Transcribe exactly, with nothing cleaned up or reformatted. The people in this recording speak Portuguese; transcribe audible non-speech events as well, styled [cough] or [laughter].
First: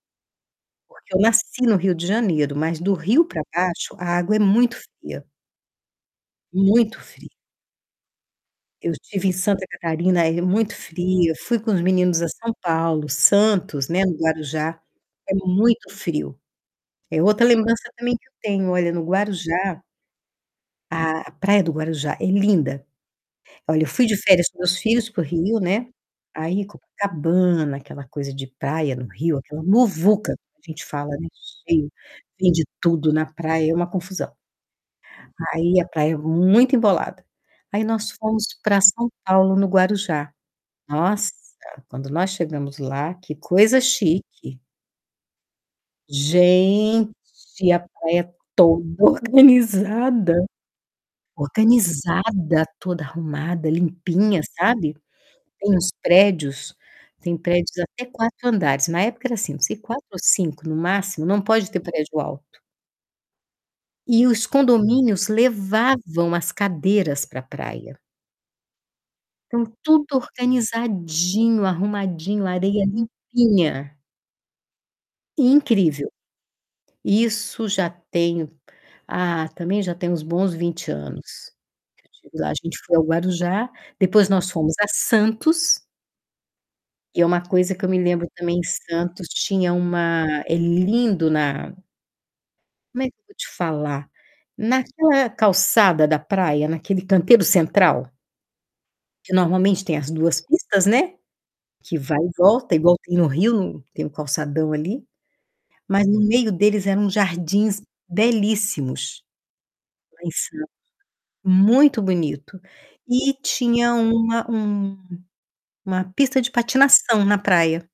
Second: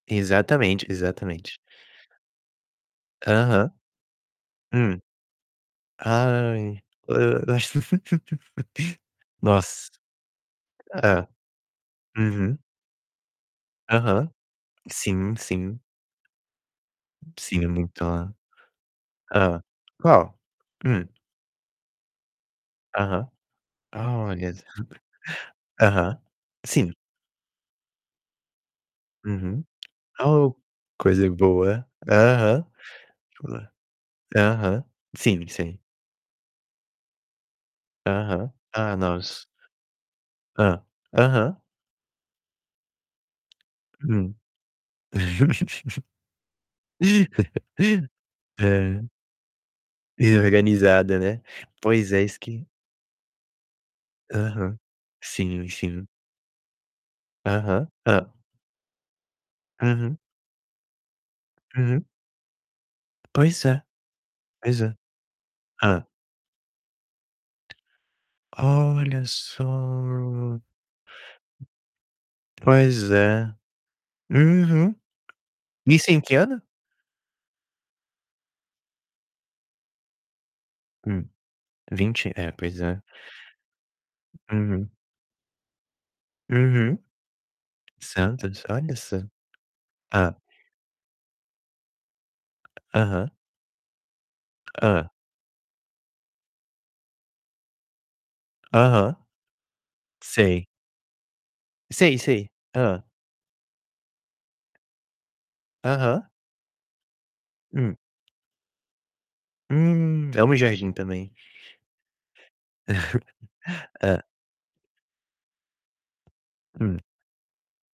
Exatamente, Porque eu exatamente. nasci no Rio de Janeiro. Mas do Rio pra Aham. baixo, a água é muito Hum. fria. Ai, Muito o fria. eu ach Eu [chuckles] estive em Santa Nossa. Catarina, aí é muito Hã. fria. Fui com os meninos a São Uhum. Paulo, Santos, né, no Aham. Guarujá. É Sim, sim. muito frio. É outra Sim, lembrança muito também que a eu tenho olha, no Hã. Guarujá Qual? Hum. a a praia do Guarujá é linda. Aham. Olha, eu fui Ah, de férias olha. com meus filhos para o [chuckles] Rio, né. Aham. Aí Sim. Copacabana, aquela coisa de praia no Rio, aquela Uhum. muvuca, Oh, como a gente fala, né. coisa boa. Cheio. Aham. Vende tudo na Fula praia, é uma confusão. aham. Sim, sei. Aí a praia muito embolada. Aí nós fomos Aham. pra Ah, São nos Paulo, no Guarujá. Hã. Nossa, Aham. quando nós chegamos lá, que coisa Hum. chique. Gente, a [laughs] praia É. toda E organizada. organizada, né? Pois é, isso que Organizada, toda arrumada, limpinha, Aham. sabe? Sim, Tem uns sim. prédios tem prédios Aham. até Hã. quatro andares. Na época, era assim, não sei, quatro Uhum. ou cinco no máximo. Não pode ter Uhum. prédio alto. Pois é. E os Pois é. condomínios Hã. levavam as cadeiras pra praia. Olha Então tudo só. organizadinho, arrumadinho, areia Pois é. limpinha. Uhum. Isso Incrível. em que ano? Isso já tem, ah, também já tem uns bons vinte Hum. anos que eu vinte? estive lá. É, A gente pois foi é. ao Guarujá, depois nós fomos a Uhum. Santos. Uhum. Que é uma coisa que eu me lembro também, Santos? em Olha só. Santos tinha Hã. uma é lindo na Como é que eu Aham. vou te falar? Hã. Naquela calçada da praia, naquele canteiro central Aham. que normalmente tem as duas Sei. pistas, né, que Sei, vai e sei. volta, igual Hã. tem no Rio, no tem o calçadão ali. Mas no Aham. meio deles eram jardins Hum. belíssimos, lá em Hum, amo Santos. jardim também. Muito bonito. E [chuckles] tinha Hã. uma um uma pista de Hum. patinação na praia.